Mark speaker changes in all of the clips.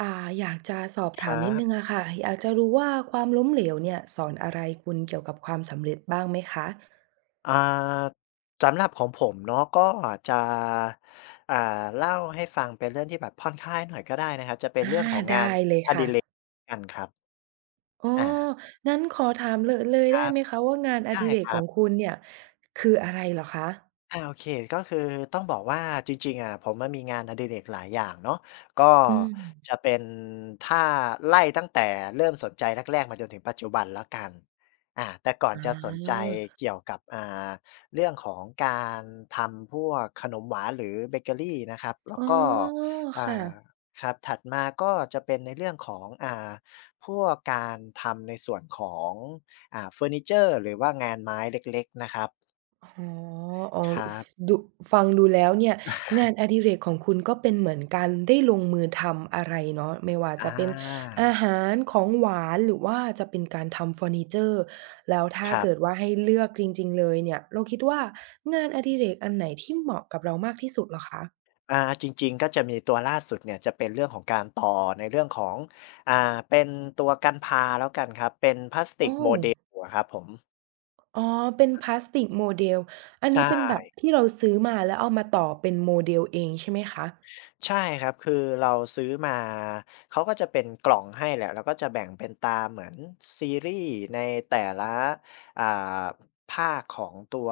Speaker 1: อ่าอยากจะสอบ
Speaker 2: ค
Speaker 1: ถาม
Speaker 2: รั
Speaker 1: นิด
Speaker 2: บ
Speaker 1: นึงอะค่ะอยากจะรู้ว่าความล้มเหลวเนี่ยสอนอะไรคุณเกี่ยวกับความสำเร็จบ้างไหมคะ
Speaker 2: อ่าสำหรับของผมเนาะก็จะอ่าเล่าให้ฟังเป็นเรื่องที่แบบผ่อนคลายหน่อยก็ได้นะครับจะเป็น
Speaker 1: อา
Speaker 2: เรื่องของงา
Speaker 1: ได้
Speaker 2: น
Speaker 1: เลยค่ะ
Speaker 2: กันครับ
Speaker 1: อ๋อ
Speaker 2: อา
Speaker 1: งั้นขอถามเลยเลย
Speaker 2: ค
Speaker 1: ได้
Speaker 2: รับ
Speaker 1: ไหมคะว่างานอ
Speaker 2: ได้
Speaker 1: ดิเร
Speaker 2: ค
Speaker 1: กข
Speaker 2: รั
Speaker 1: อ
Speaker 2: บ
Speaker 1: งคุณเนี่ยคืออะไรเหรอคะ
Speaker 2: โอเคก็คือต้องบอกว่าจริงๆอะผมอะมีงานอดิเรกหลายอย่างเนาะก็
Speaker 1: อืม
Speaker 2: จะเป็นถ้าไล่ตั้งแต่เริ่มสนใจแรกๆมาจนถึงปัจจุบันแล้วกันอาแต่ก่อน
Speaker 1: อ
Speaker 2: จะสนใจ
Speaker 1: า
Speaker 2: เกี่ยวกับเรื่องของการทำพวกขนมหวานหรือเบเกอรีนะครับแล้
Speaker 1: อ๋
Speaker 2: ว
Speaker 1: อ
Speaker 2: ก็อ่
Speaker 1: ค่ะ
Speaker 2: าครับถัดมาก็จะเป็นในเรื่องของพวกการทำในส่วนของเฟอร์นิเชอร์หรือว่างานไม้เล็กๆนะครับ
Speaker 1: อ๋ออ๋อ
Speaker 2: ครั
Speaker 1: ส
Speaker 2: บ
Speaker 1: ดูฟังดูแล้วเนี่ยงานอดิเรกของคุณก็เป็นเหมือนการได้ลงมือทำอะไรเนาะไม่ว่า
Speaker 2: อ
Speaker 1: จะเป็น
Speaker 2: า
Speaker 1: อาหารของหวานหรือว่าจะเป็นการทำเฟอร์นิเจอร์แล้วถ้า
Speaker 2: ครั
Speaker 1: เกิด
Speaker 2: บ
Speaker 1: ว่าให้เลือกจริงๆเลยเนี่ยเราคิดว่างานอดิเรกอันไหนที่เหมาะกับเรามากที่สุดเหรอคะ
Speaker 2: จริงๆก็จะมีตัวล่าสุดเนี่ยจะเป็นเรื่องของการต่อในเรื่องของอ่าเป็นตัวกันพาแล้วกันครับเป็นพลาสติ
Speaker 1: โอ้
Speaker 2: ก model อะครับผม
Speaker 1: อ๋อเป็นพลาสติก model อันนี้เป็นแบบ
Speaker 2: ใช่
Speaker 1: ที่เราซื้อมาแล้วเอามาต่อเป็น model เองใช่ไหมคะ
Speaker 2: ใช่ครับคือเราซื้อมาเขาก็จะเป็นกล่องให้แหละแล้วก็จะแบ่งเป็นตามเหมือนซีรีส์ในแต่ละอ่าภาคของตัว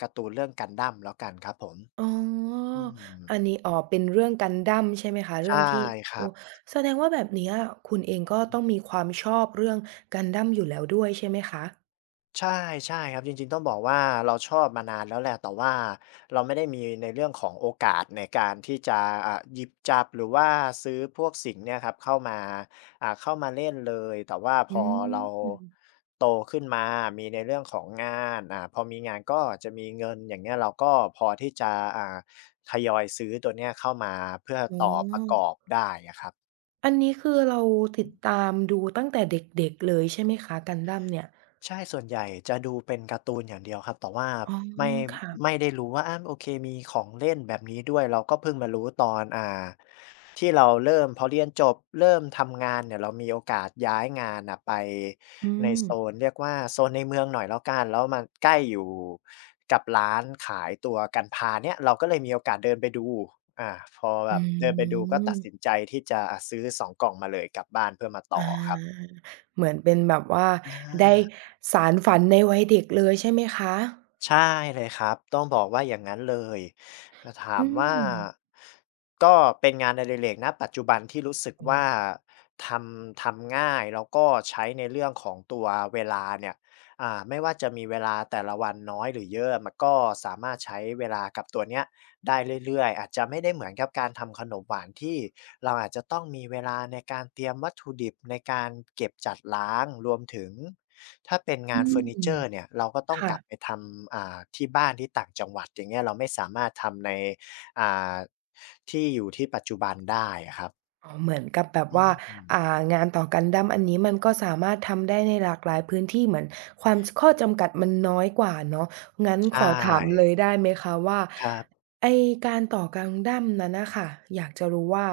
Speaker 2: การ์ตูนเรื่อง Gundam แล้วกันครับผม
Speaker 1: อ๋อ
Speaker 2: อืม
Speaker 1: อันนี้อ๋อเป็นเรื่อง Gundam ใช่ไหมคะเรื่
Speaker 2: ใช่
Speaker 1: องที่
Speaker 2: ค
Speaker 1: โอ้
Speaker 2: รับ
Speaker 1: แสดงว่าแบบเนี้ยคุณเองก็ต้องมีความชอบเรื่อง Gundam อยู่แล้วด้วยใช่ไหมคะ
Speaker 2: ใช่ใช่ครับจริงๆต้องบอกว่าเราชอบมานานแล้วแหละแต่ว่าเราไม่ได้มีในเรื่องของโอกาสในการที่จะหยิบจับหรือว่าซื้อพวกสิ่งเนี่ยครับเข้ามาเข้ามาเล่นเลยแต่ว่าพ
Speaker 1: อื
Speaker 2: อเรา
Speaker 1: ม
Speaker 2: โตขึ้นมามีในเรื่องของงานพอมีงานก็จะมีเงินอย่างเงี้ยเราก็พอที่จะอ่าทยอยซื้อตัวเนี้ยเข้ามาเพื่อ
Speaker 1: อ๋
Speaker 2: ต่อประกอ
Speaker 1: อ
Speaker 2: บได้อะครับ
Speaker 1: อันนี้คือเราติดตามดูตั้งแต่เด็กๆเลยใช่ไหมคะ Gundam เนี่ย
Speaker 2: ใช่ส่วนใหญ่จะดูเป็นการ์ตูนอย่างเดียวครับแต่ว่า
Speaker 1: อ๋อ
Speaker 2: ไม่
Speaker 1: ค่ะ
Speaker 2: ไม่ได้รู้ว่าอาโอเคมีของเล่นแบบนี้ด้วยเราก็เพิ่งมารู้ตอนที่เราเริ่มพอเรียนจบเริ่มทำงานเนี่ยเรามีโอกาสย้ายงานน่ะไป
Speaker 1: อื
Speaker 2: ใน
Speaker 1: ม
Speaker 2: โซนเรียกว่าโซนในเมืองหน่อยแล้วกันแล้วมันใกล้อยู่กับร้านขายตัวกันพาเนี่ยเราก็เลยมีโอกาสเดินไปดูอ่าพอแบ
Speaker 1: อื
Speaker 2: บเดินไปดูก็ตัดสิน
Speaker 1: ม
Speaker 2: ใจที่จะซื้อสองกล่องมาเลยกลับบ้านเพื่อมา
Speaker 1: อ
Speaker 2: ต่อครับ
Speaker 1: าเหมือนเป็นแบบว่า
Speaker 2: อ
Speaker 1: ได้
Speaker 2: า
Speaker 1: สานฝันในวัยเด็กเลยใช่ไหมคะ
Speaker 2: ใช่เลยครับต้องบอกว่าอย่างนั้นเลยถ้าถา
Speaker 1: อื
Speaker 2: มว่า
Speaker 1: ม
Speaker 2: ก็เป็นงานอดิเรกณปัจจุบันที่รู้สึกว่าททำง่ายแล้วก็ใช้ในเรื่องของตัวเวลาเนี่ยไม่ว่าจะมีเวลาแต่ละวันน้อยหรือเยอะมันก็สามารถใช้เวลากับตัวเนี้ยได้เรื่อยๆอาจจะไม่ได้เหมือนกับการทำขนมหวานที่เราอาจจะต้องมีเวลาในการเตรียมวัตถุดิบในการเก็บจัดล้างรวมถึง ถ้าเป็นงา
Speaker 1: อื
Speaker 2: นเฟอร์นิเจ
Speaker 1: ม
Speaker 2: อร์เนี่ยเราก็ต้อง
Speaker 1: ค่ะ
Speaker 2: กลับไปทำที่บ้านที่ต่างจังหวัดอย่างเงี้ยเราไม่สามารถทำในอ่าที่อยู่ที่ปัจจุบันได้อะครับ
Speaker 1: อ๋อเหมือนกับแบบ
Speaker 2: อื
Speaker 1: ว่า
Speaker 2: ม
Speaker 1: อ่างานต่อ Gundam อันนี้มันก็สามารถทำได้ในหลากหลายพื้นที่เหมือนความจข้อจำกัดมันน้อยกว่าเนาะงั้น
Speaker 2: ใช
Speaker 1: ขอถามเล
Speaker 2: ่
Speaker 1: ยได้ไหมคะว่า
Speaker 2: ครับ
Speaker 1: ไอ้การต่อ Gundam นั้นน่ะค่ะอยากจะรู้ว่า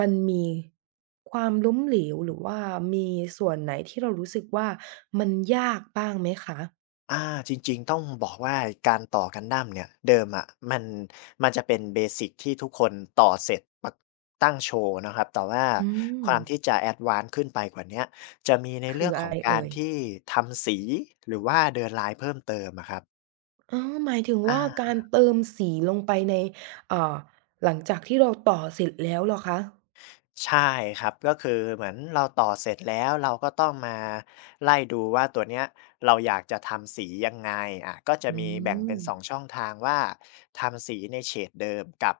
Speaker 1: มันมีความล้มเหลวหรือว่ามีส่วนไหนที่เรารู้สึกว่ามันยากบ้างไหมคะ
Speaker 2: อาจริงๆต้องบอกว่าการต่อ Gundam เนี่ยเดิมอะมันมันจะเป็นเบสิกที่ทุกคนต่อเสร็จปตั้งโชว์นะครับแต่ว่า
Speaker 1: อืม
Speaker 2: ความที่จะแอดวานซ์ขึ้นไปกว่าเนี้ยจะมีใน
Speaker 1: คื
Speaker 2: เรื่
Speaker 1: อ
Speaker 2: องข
Speaker 1: อะ
Speaker 2: อง
Speaker 1: ไร
Speaker 2: การ
Speaker 1: เอ่ย
Speaker 2: ที่ทำสีหรือว่าเดินลายเพิ่มเติมอะครับ
Speaker 1: อ๋อหมายถึง
Speaker 2: อา
Speaker 1: ว่าการเติมสีลงไปในอ่าหลังจากที่เราต่อเสร็จแล้วเหรอคะ
Speaker 2: ใช่ครับก็คือเหมือนเราต่อเสร็จแล้วเราก็ต้องมาไล่ดูว่าตัวเนี้ยเราอยากจะทำสียังไงอ่ะก็จะ
Speaker 1: อื
Speaker 2: มีแบ่งเป็
Speaker 1: ม
Speaker 2: น2ช่องทางว่าทำสีในเฉดเดิมกับ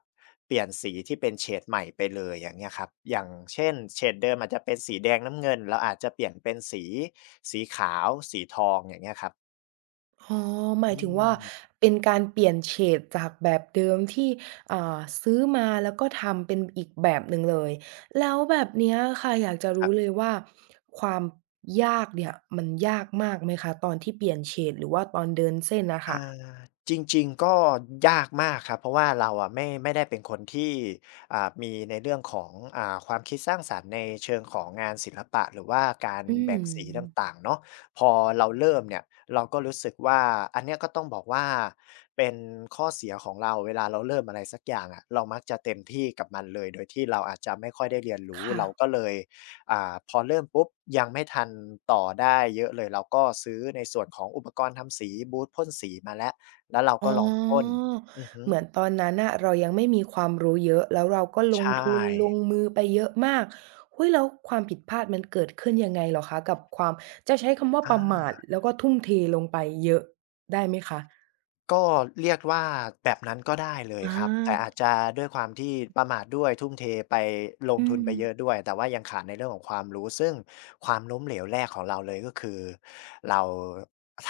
Speaker 2: เปลี่ยนสีที่เป็นเฉดใหม่ไปเลยอย่างเงี้ยครับอย่างเช่นเฉดเดิมอาจจะเป็นสีแดงน้ำเงินเราอาจจะเปลี่ยนเป็นสีขาวสีทองอย่างเงี้ยครับ
Speaker 1: อ๋อหมาย
Speaker 2: อื
Speaker 1: ถึงว่า
Speaker 2: ม
Speaker 1: เป็นการเปลี่ยนเฉดจากแบบเดิมที่ซื้อมาแล้วก็ทำเป็นอีกแบบหนึ่งเลยแล้วแบบเนี้ยค่ะอยากจะ
Speaker 2: ครั
Speaker 1: รู้เลย
Speaker 2: บ
Speaker 1: ว่าความยากเนี่ยมันยากมากไหมคะตอนที่เปลี่ยนเฉดหรือว่าตอนเดินเส้นอะค่ะ
Speaker 2: อาจริงๆก็ยากมากครับเพราะว่าเราอะไม่ได้เป็นคนที่มีในเรื่องของความคิดสร้างสรรค์ในเชิงของงานศิลปะหรือว่าการ
Speaker 1: อื
Speaker 2: แบ่ง
Speaker 1: ม
Speaker 2: สีต่างๆเนาะพอเราเริ่มเนี่ยเราก็รู้สึกว่าอันเนี้ยก็ต้องบอกว่าเป็นข้อเสียของเราเวลาเราเริ่มอะไรสักอย่างอะเรามักจะเต็มที่กับมันเลยโดยที่เราอาจจะไม่ค่อยได้เรียนรู้
Speaker 1: ค่ะ
Speaker 2: เราก็เลย พอเริ่มปุ๊บยังไม่ทันต่อได้เยอะเลยเราก็ซื้อในส่วนของอุปกรณ์ทำสีบูทพ่นสีมาแล้วแล้วเรา
Speaker 1: อ๋
Speaker 2: ก็ลองพ่น
Speaker 1: อ
Speaker 2: อือฮึ
Speaker 1: เหมือนตอนนั้นน่ะเรายังไม่มีความรู้เยอะแล้วเราก็ล
Speaker 2: ใช
Speaker 1: งทุนล
Speaker 2: ่
Speaker 1: งมือไปเยอะมากอุ๊ยแล้วความผิดพลาดมันเกิดขึ้นยังไงเหรอคะกับความจะใช้คำว่าป
Speaker 2: อา
Speaker 1: ระมาทแล้วก็ทุ่มเทลงไปเยอะได้ไหมคะ
Speaker 2: ก็เรียกว่าแบบนั้นก็ได้เลย
Speaker 1: อา
Speaker 2: ครับแต่อาจจะด้วยความที่ประมาทด้วยทุ่มเทไปลง
Speaker 1: อื
Speaker 2: ทุนไป
Speaker 1: ม
Speaker 2: เยอะด้วยแต่ว่ายังขาดในเรื่องของความรู้ซึ่งความล้มเหลวแรกของเราเลยก็คือเรา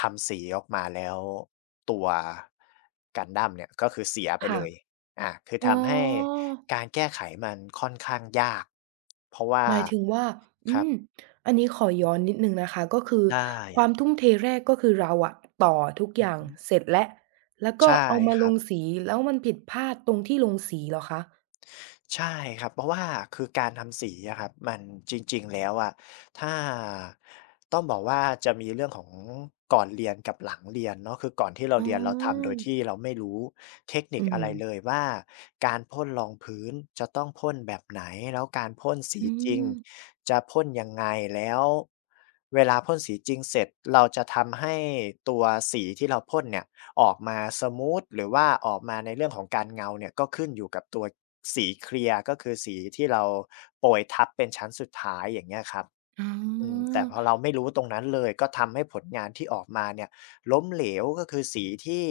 Speaker 2: ทำสีออกมาแล้วตัว Gundam เนี่ยก็คือเสียไป
Speaker 1: ค่ะ
Speaker 2: เลยคือ
Speaker 1: อ๋
Speaker 2: ทำให้
Speaker 1: อ
Speaker 2: การแก้ไขมันค่อนข้างยากเพราะว่า
Speaker 1: หมายถึงว่า
Speaker 2: ค
Speaker 1: อื
Speaker 2: รับ
Speaker 1: มอันนี้ขอย้อนนิดหนึ่งนะคะก็คือ
Speaker 2: ได้
Speaker 1: ความทุ่มเทแรกก็คือเราอะต่อทุกอ
Speaker 2: อือ
Speaker 1: ย่าง
Speaker 2: ฮึ
Speaker 1: เสร็จแล้วแล้วก็
Speaker 2: ใช่
Speaker 1: เอามา
Speaker 2: ค
Speaker 1: ล
Speaker 2: รั
Speaker 1: ง
Speaker 2: บ
Speaker 1: สีแล้วมันผิดพลาดตรงที่ลงสีเหรอคะ
Speaker 2: ใช่ครับเพราะว่าคือการทำสีอะครับมันจริงๆแล้วอะถ้าต้องบอกว่าจะมีเรื่องของก่อนเรียนกับหลังเรียนเนาะคือก่อนที่เรา
Speaker 1: อ๋
Speaker 2: เรียนเราทำ
Speaker 1: อ
Speaker 2: โดยที่เราไม่รู้เทคนิ
Speaker 1: อื
Speaker 2: คอะไรเลย
Speaker 1: ม
Speaker 2: ว่าการพ่นรองพื้นจะต้องพ่นแบบไหนแล้วการพ่นสี
Speaker 1: อื
Speaker 2: จริง
Speaker 1: ม
Speaker 2: จะพ่นยังไงแล้วเวลาพ่นสีจริงเสร็จเราจะทำให้ตัวสีที่เราพ่นเนี่ย ออกมาสมูทหรือว่าออกมาในเรื่องของการเงาเนี่ยก็ขึ้นอยู่กับตัวสีเคลียร์ก็คือสีที่เราโปรยทับเป็นชั้นสุดท้ายอย่างเงี้ยครับ
Speaker 1: อ๋อ
Speaker 2: แต่พอเราไม่รู้ตรงนั้นเลยก็ทำให้ผลงานที่ออกมาเนี่ยล้มเหลวก็คือสีที่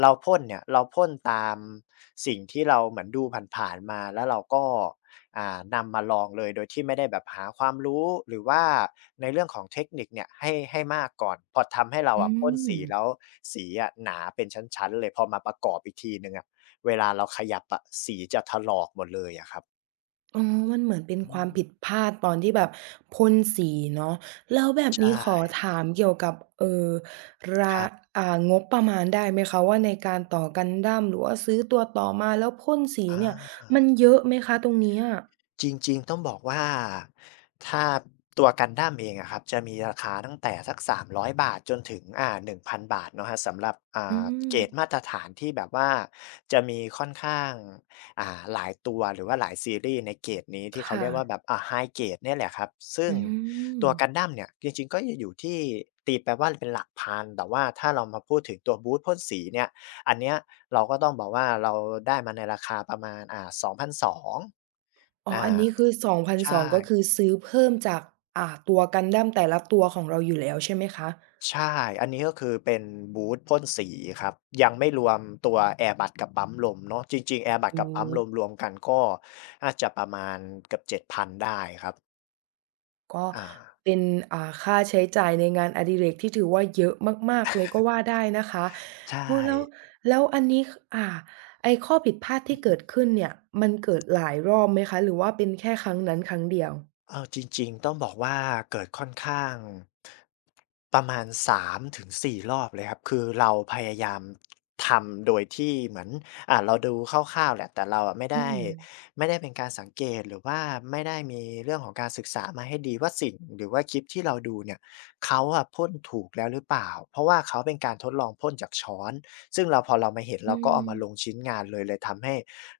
Speaker 2: เราพ่นเนี่ยเราพ่นตามสิ่งที่เราเหมือนดูผ่านๆมาแล้วเราก็ นำมาลองเลยโดยที่ไม่ได้แบบหาความรู้หรือว่าในเรื่องของเทคนิคเนี่ยให้มากก่อนพอทำให้เรา
Speaker 1: อื
Speaker 2: อะพ่นสี
Speaker 1: ม
Speaker 2: แล้วสีอะหนาเป็นชั้นๆเลยพอมาประกอบอีกทีหนึ่งอะเวลาเราขยับอะสีจะถลอกหมดเลยอะครับ
Speaker 1: อ๋อมันเหมือนเป็น
Speaker 2: อื
Speaker 1: ความผิด
Speaker 2: ม
Speaker 1: พลาดตอนที่แบบพ่นสีเนาะแล้วแบบ
Speaker 2: ใช่
Speaker 1: นี้ขอถามเกี่ยวกับ
Speaker 2: ค
Speaker 1: รา
Speaker 2: รับ
Speaker 1: อ่างบประมาณได้ไหมคะว่าในการต่อกันดั้มหรือว่าซื้อตัวต่อมาแล้วพ่นสี
Speaker 2: อ
Speaker 1: เนี่ย
Speaker 2: า
Speaker 1: มันเยอะไหมคะตรงเนี้ย
Speaker 2: จริงๆต้องบอกว่าถ้าตัวกันดั้มเองอะครับจะมีราคาตั้งแต่สัก300 บาทจนถึง1,000บาทเนาะครับสำหรับ
Speaker 1: อื
Speaker 2: เกรดมา
Speaker 1: ม
Speaker 2: ตรฐานที่แบบว่าจะมีค่อนข้างหลายตัวหรือว่าหลายซีรีส์ในเกรดนี้ที่เขา
Speaker 1: ค่ะ
Speaker 2: เรียกว่าแบบHigh Grade เนี่ยแหละครับซึ่ง
Speaker 1: อื
Speaker 2: ตัวกัน
Speaker 1: ม
Speaker 2: ดั้มเนี่ยจริงๆก็จะอยู่ที่ตีไปว่าเป็นหลักพันแต่ว่าถ้าเรามาพูดถึงตัวบูตพ่นสีเนี่ย อันเนี้ยเราก็ต้องบอกว่าเราได้มาในราคาประมาณ2,200
Speaker 1: อ๋
Speaker 2: องพันสอง
Speaker 1: อ
Speaker 2: อา
Speaker 1: อันนี้คือ2ส
Speaker 2: ใช
Speaker 1: 0งก็คือ
Speaker 2: ่
Speaker 1: ซื้อเพิ่มจากตัวกันดั้มแต่ละตัวของเราอยู่แล้วใช่ไหมคะ
Speaker 2: ใช่ อันนี้ก็คือเป็นบูทพ่นสีครับ ยังไม่รวมตัวแอร์บัดกับปั๊มลมเนาะจริงๆแอร์บัด
Speaker 1: อื
Speaker 2: กับปั๊มลมร
Speaker 1: ม
Speaker 2: วมกันก็น่าจะประมาณเกือบ7,000ได้ครับ
Speaker 1: ก็
Speaker 2: อา
Speaker 1: เป็นค่าใช้จ่ายในงานอดิเรกที่ถือว่าเยอะมากๆเลยก็ว่าได้นะคะ
Speaker 2: ใช่
Speaker 1: โอ้โฮแล้วแล้วอันนี้คไอ้ข้อผิดพลาด
Speaker 2: อื
Speaker 1: ที่
Speaker 2: อ
Speaker 1: เกิด
Speaker 2: ฮึ
Speaker 1: ขึ้นเนี่ยมันเกิดหลายรอบไหมคะหรือว่าเป็นแค่ครั้งนั้นครั้งเดียว
Speaker 2: เอาจริงๆต้องบอกว่าเกิดค่อนข้างประมาณ3-4รอบเลยครับคือเราพยายามทำโดยที่เหมือนเราดูคร่าวๆแหละแต่เราอะไม่
Speaker 1: อื
Speaker 2: ได้
Speaker 1: ม
Speaker 2: ไม่ได้เป็นการสังเกตหรือว่าไม่ได้มีเรื่องของการศึกษามาให้ดีว่าสิ่งหรือว่าคลิปที่เราดูเนี่ยเขาอะพ่นถูกแล้วหรือเปล่าเพราะว่าเขาเป็นการทดลองพ่นจากช้อนซึ่งเราพอเรามาเห็น
Speaker 1: อื
Speaker 2: เราก็เอา
Speaker 1: ม
Speaker 2: มาลงชิ้นงานเลยเลยทำให้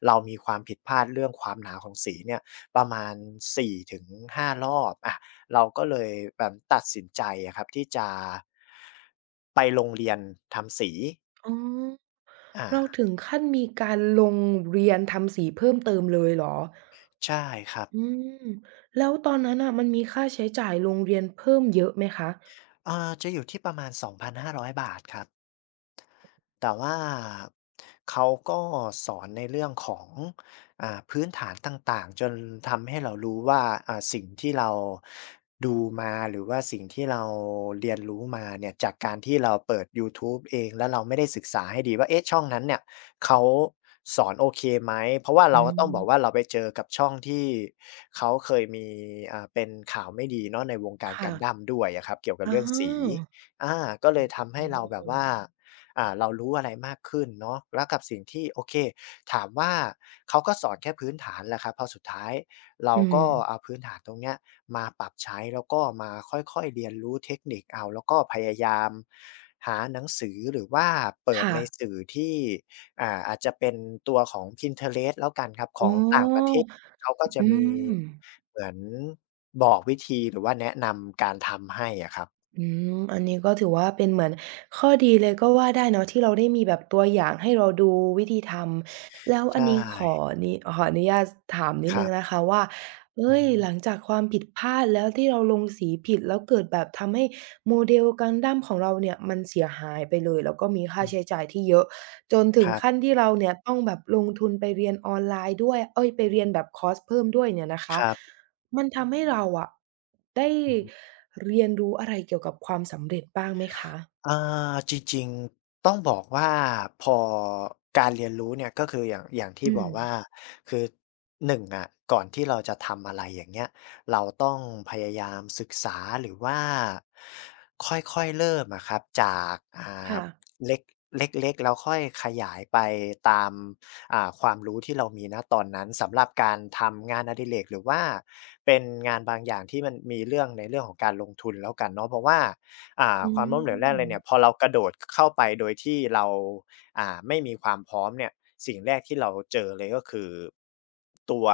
Speaker 2: เรามีความผิดพลาดเรื่องความหนาของสีเนี่ย ประมาณ4-5รอบอะเราก็เลยแบบตัดสินใจอะครับที่จะไปโรงเรียนทำสี
Speaker 1: อ๋อ
Speaker 2: อา
Speaker 1: เราถึงขั้นมีการลงเรียนทำสีเพิ่มเติมเลยเหรอ
Speaker 2: ใช่ครับ
Speaker 1: อืมแล้วตอนนั้นน่ะมันมีค่าใช้จ่ายโรงเรียนเพิ่มเยอะไหมคะ
Speaker 2: จะอยู่ที่ประมาณ2,500บาทครับ แต่ว่าเขาก็สอนในเรื่องของพื้นฐานต่างๆจนทำให้เรารู้ว่าสิ่งที่เราดูมาหรือว่าสิ่งที่เราเรียนรู้มาเนี่ยจากการที่เราเปิดยูทูบเองแล้วเราไม่ได้ศึกษาให้ดีว่าเอ๊ะช่องนั้นเนี่ยเขาสอนโอเคไหมเพราะว่า
Speaker 1: อื
Speaker 2: เราก็ต้องบอกว่า
Speaker 1: ม
Speaker 2: เราไปเจอกับช่องที่เขาเคยมีเป็นข่าวไม่ดีเนาะในวงการ
Speaker 1: ค่ะ
Speaker 2: Gundam ด้วยอะครับเกี่ยวกับ
Speaker 1: อา
Speaker 2: เรื่องสีอาก็เลย
Speaker 1: โอ้
Speaker 2: ทำให้
Speaker 1: โฮ
Speaker 2: เราแบบว่า เรารู้อะไรมากขึ้นเนาะแล้วกับสิ่งที่โอเคถามว่าเขาก็สอนแค่พื้นฐานแหละครับพอสุดท้ายเรา
Speaker 1: อื
Speaker 2: ก็
Speaker 1: ม
Speaker 2: เอาพื้นฐานตรงเนี้ยมาปรับใช้แล้วก็มาค่อยๆเรียนรู้เทคนิคเอาแล้วก็พยายามหาหนังสือหรือว่าเปิด
Speaker 1: ค่ะ
Speaker 2: ในสื่อที่อาจจะเป็นตัวของ Pinterest แล้วกันครับข
Speaker 1: อ๋
Speaker 2: องต่างประเท
Speaker 1: อ
Speaker 2: ศเขาก็จะ
Speaker 1: อื
Speaker 2: มี
Speaker 1: ม
Speaker 2: เหมือนบอกวิธีหรือว่าแนะนำการทำให้อะครับ
Speaker 1: อืมอันนี้ก็ถือว่าเป็นเหมือนข้อดีเลยก็ว่าได้เนาะที่เราได้มีแบบตัวอย่างให้เราดูวิธีทำแล้วอัน
Speaker 2: ใช่
Speaker 1: นี้ขอนิขออนุญาตถามนิด
Speaker 2: ค
Speaker 1: ห
Speaker 2: รั
Speaker 1: นึ่ง
Speaker 2: บ
Speaker 1: นะคะว่า
Speaker 2: อือ
Speaker 1: เฮ้ย
Speaker 2: ฮึ
Speaker 1: หลังจากความผิดพลาดแล้วที่เราลงสีผิดแล้วเกิดแบบทำให้โมเดล Gundam ของเราเนี่ยมันเสียหายไปเลยแล้วก็มีค่า
Speaker 2: อืม
Speaker 1: ใช้จ่ายที่เยอะจนถึ
Speaker 2: ค
Speaker 1: ง
Speaker 2: รั
Speaker 1: ขั้น
Speaker 2: บ
Speaker 1: ที่เราเนี่ยต้องแบบลงทุนไปเรียนออนไลน์ด้วยเอ๊ยไปเรียนแบบคอร์สเพิ่มด้วยเนี่ยนะ
Speaker 2: ค
Speaker 1: คะ
Speaker 2: รับ
Speaker 1: มันทำให้เราอะได้
Speaker 2: อือฮึ
Speaker 1: เรียนรู้อะไรเกี่ยวกับความสำเร็จบ้างไหมคะ
Speaker 2: อ่าจริงๆต้องบอกว่าพอการเรียนรู้เนี่ยก็คืออย่างที่
Speaker 1: อื
Speaker 2: บ
Speaker 1: ม
Speaker 2: อกว่า คือหนงอะก่อนที่เราจะทำอะไรอย่างเงี้ยเราต้องพยายามศึกษาหรือว่าค่อยๆเริ่มอะครับจากา
Speaker 1: ค่ะ
Speaker 2: เล็กเล็กๆ แล้วค่อยขยายไปตามความรู้ที่เรามีณตอนนั้นสำหรับการทำงานอดิเรกหรือว่า เป็นงานบางอย่างที่มันมีเรื่องในเรื่องของการลงทุนแล้วกันเนาะเพราะว่า
Speaker 1: อื
Speaker 2: ความล้มเหลวแรกเลยเนี่ยพอ
Speaker 1: ม
Speaker 2: เรากระโดดเข้าไปโดยที่เราไม่มีความพร้อมเนี่ยสิ่งแรกที่เราเจอเลยก็คือตัว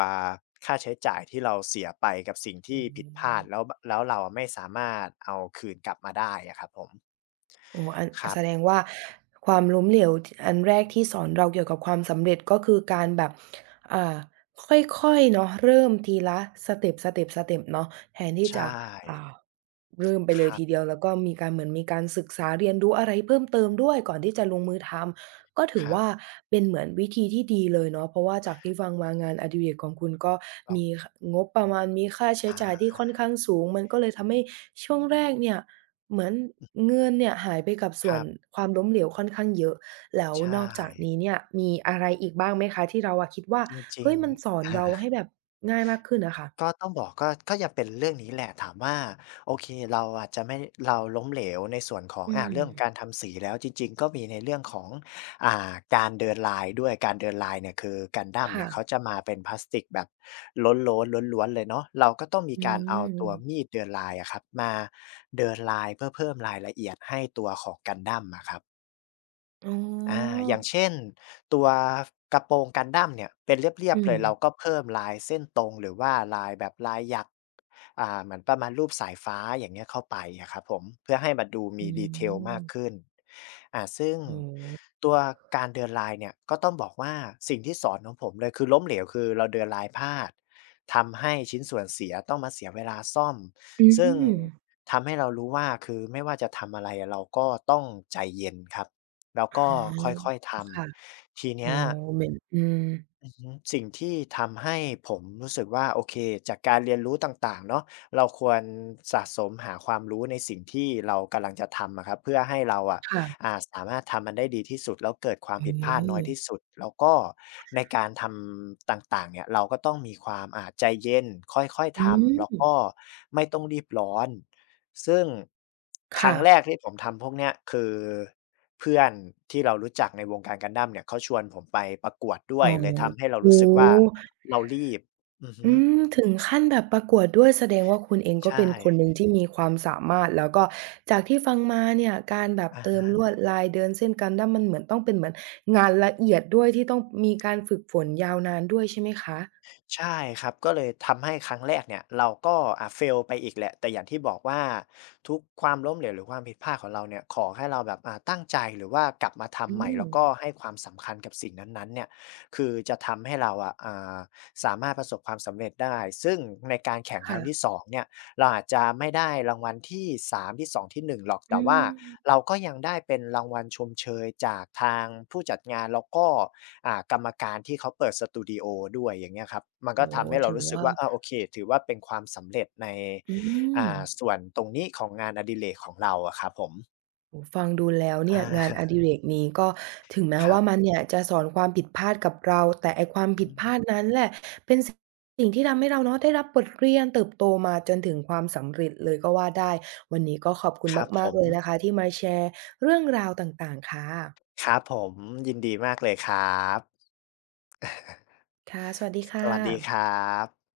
Speaker 2: ค่าใช้จ่ายที่เราเสียไปกับสิ่ง
Speaker 1: อ๋
Speaker 2: ที่ผิดพลาด
Speaker 1: อ
Speaker 2: แล้วเราอะไม่สามารถเอาคืนกลับมาได้อะครับผม
Speaker 1: โอโออัน
Speaker 2: ครั
Speaker 1: แสด
Speaker 2: บ
Speaker 1: งว่าความล้มเหลวทอันแรกที่สอนเราเกี่ยวกับความสำเร็จก็คือการแบบอ่าค่อยๆเนาะเริ่มทีละสเต็ปสเต็ปสเต็ปเนาะแทนที่
Speaker 2: ใช่
Speaker 1: จะอ่าเริ่มไป
Speaker 2: ค
Speaker 1: เลยที
Speaker 2: ร
Speaker 1: เดียวแล้วก็มีการเหมือนมีการศึกษาเรียนรู้อะไรเพิ่มเติมด้วยก่อนที่จะลงมือทำก็ถือ
Speaker 2: ับๆ
Speaker 1: ว่าเป็นเหมือนวิธีที่ดีเลยเนาะเพราะว่าจากที่ฟังมางานอดิเรกของคุณก็
Speaker 2: เรา
Speaker 1: มีคงบประมาณมีค่าใช้จ่ายที่
Speaker 2: อา
Speaker 1: ค่อนข้างสูงมันก็เลยทำให้ช่วงแรกเนี่ย เหมือน
Speaker 2: อือ
Speaker 1: เงินเนี่ยหายไปกับ
Speaker 2: ค
Speaker 1: ส่ว
Speaker 2: รั
Speaker 1: น
Speaker 2: บ
Speaker 1: ความล้มเหลวค่อนข้างเยอะแล้ว
Speaker 2: ใช
Speaker 1: น
Speaker 2: ่
Speaker 1: อกจากนี้เนี่ยมีอะไรอีกบ้างไหมคะที่เราอะคิดว่า
Speaker 2: จริ
Speaker 1: เฮ้
Speaker 2: ง
Speaker 1: ยมันสอนเรา
Speaker 2: ๆ
Speaker 1: ให้แบบง่ายมากขึ้นอะค่ะ
Speaker 2: ก็ต้องบอกก็ยังเป็นเรื่องนี้แหละถามว่าโอเคเราอาจจะไม่เราล้มเหลวในส่วนของ
Speaker 1: อืม
Speaker 2: เรื่องของการทำสีแล้วจริงๆก็มีในเรื่องของการเดินลายด้วยการเดินลายเนี่ยคือ Gundam เนี่
Speaker 1: ค่ะ
Speaker 2: ยเขาจะมาเป็นพลาสติกแบบโล้นๆล้วนๆเลยเนาะเราก็ต้องมี
Speaker 1: อื
Speaker 2: การเอาตัวมี
Speaker 1: ม
Speaker 2: ดเดินลายอะครับมาเดินลายเพื่อเพิ่มรายละเอียดให้ตัวของ Gundam อะครับ
Speaker 1: อ๋อ
Speaker 2: อย่างเช่นตัวกระโปรงกันดั้มเนี่ยเป็นเรีย
Speaker 1: อื
Speaker 2: บๆเล
Speaker 1: ม
Speaker 2: ยเราก็เพิ่มลายเส้นตรงหรือว่าลายแบบลายหยักเหมือนประมาณรูปสายฟ้าอย่างเงี้ยเข้าไปอะครับผมเพื่อให้มันดู
Speaker 1: อื
Speaker 2: มี detail มา
Speaker 1: ม
Speaker 2: กขึ้นซึ่ง
Speaker 1: อ๋อ
Speaker 2: ตัวการเดินลายเนี่ยก็ต้องบอกว่าสิ่งที่สอนของผมเลยคือล้มเหลวคือเราเดินลายพลาดทำให้ชิ้นส่วนเสียต้องมาเสียเวลาซ่อม
Speaker 1: อื
Speaker 2: ซึ่ง
Speaker 1: ม
Speaker 2: ทำให้เรารู้ว่าคือไม่ว่าจะทำอะไรเราก็ต้องใจเย็นครับ แล้ว
Speaker 1: อ
Speaker 2: ก็ค่
Speaker 1: า
Speaker 2: อยๆท
Speaker 1: ค่ะ
Speaker 2: ำที
Speaker 1: อ๋
Speaker 2: เนี้
Speaker 1: อ
Speaker 2: ย
Speaker 1: เหมือนอืม
Speaker 2: อือฮึสิ่งที่ทำให้ผมรู้สึกว่าโอเคจากการเรียนรู้ต่างๆเนาะเราควรสะสมหาความรู้ในสิ่งที่เรากำลังจะทำอะครับเพื่อให้เราอะ
Speaker 1: ค่ะ
Speaker 2: สามารถทำมันได้ดีที่สุดแล้วเกิดความ
Speaker 1: อ๋
Speaker 2: ผิดพลาดน้อย
Speaker 1: อ
Speaker 2: ที่สุดแล้วก็ในการทำต่างๆเนี่ยเราก็ต้องมีความใจเย็นค่อยๆ
Speaker 1: อื
Speaker 2: ทำแล้ว
Speaker 1: ม
Speaker 2: ก็ไม่ต้องรีบร้อน ซึ่งครั้
Speaker 1: ค่ะ
Speaker 2: งแรกที่ผมทำพวกเนี้ยคือเพื่อนที่เรารู้จักในวงการ Gundam เนี่ยเขาชวนผมไปประกวดด้ว
Speaker 1: อ๋อ
Speaker 2: ยเลยทำให้เรา
Speaker 1: โอ้
Speaker 2: รู้สึกว่า
Speaker 1: โฮ
Speaker 2: เรารีบอือฮึ
Speaker 1: อืมถึงขั้นแบบประกวดด้วยแสดงว่าคุณเองก็
Speaker 2: ใช่
Speaker 1: เป็นคนหนึ่งที่มีความสามารถแล้วก็จากที่ฟังมาเนี่ยการแบบ
Speaker 2: อา
Speaker 1: เติมลวดลายเดินเส้น Gundam มันเหมือนต้องเป็นเหมือนงานละเอียดด้วยที่ต้องมีการฝึกฝนยาวนานด้วยใช่ไหมคะ
Speaker 2: ใช่ครับก็เลยทำให้ครั้งแรกเนี่ยเราก็fail ไปอีกแหละแต่อย่างที่บอกว่าทุกความล้มเหลวหรือความผิดพลาดของเราเนี่ยขอให้เราแบบตั้งใจหรือว่ากลับมา
Speaker 1: อื
Speaker 2: ทำใหม่
Speaker 1: ม
Speaker 2: แล้วก็ให้ความสำคัญกับสิ่งนั้นๆเนี่ยคือจะทำให้เราอะสามารถประสบความสำเร็จได้ซึ่งในการแข่งครั้งที่
Speaker 1: ค่ะ
Speaker 2: 2เนี่ยเราอาจจะไม่ได้รางวัลที่3ที่2ที่1หรอกแต่
Speaker 1: อื
Speaker 2: ว่า
Speaker 1: ม
Speaker 2: เราก็ยังได้เป็นรางวัลชมเชยจากทางผู้จัดงานแล้วก็ กรรมการที่เขาเปิดสตูดิโอด้วยอย่างเงี้ยครับมันก็
Speaker 1: โอ้โฮ
Speaker 2: ทำให้เรา
Speaker 1: ถือ
Speaker 2: รู้สึก
Speaker 1: ว่า
Speaker 2: ว่าโอเคถือว่าเป็นความสำเร็จใน
Speaker 1: อืม
Speaker 2: ส่วนตรงนี้ของงานอดิเรกของเราอะครับผม
Speaker 1: โอ้โฮฟังดูแล้วเนี่
Speaker 2: อา
Speaker 1: ยงานอดิเรกนี้ก็ถึงแม้
Speaker 2: ครั
Speaker 1: ว่า
Speaker 2: บ
Speaker 1: มันเนี่ยจะสอนความผิดพลาดกับเราแต่ไอ้ความ
Speaker 2: อื
Speaker 1: ผิด
Speaker 2: ม
Speaker 1: พลาดนั้นแหละเป็นสิ่งที่ทำให้เราเนาะได้รับบทเรียนเติบโตมาจนถึงความสำเร็จเลยก็ว่าได้วันนี้ก็ขอบคุณ
Speaker 2: ครับผ
Speaker 1: มากๆ
Speaker 2: ม
Speaker 1: เลยนะคะที่มาแชร์เรื่องราวต่างๆค่ะ
Speaker 2: ครับผมยินดีมากเลยครับ
Speaker 1: ค่ะสวัสดี
Speaker 2: ส
Speaker 1: ค่
Speaker 2: วัสดีครั
Speaker 1: ะ
Speaker 2: บ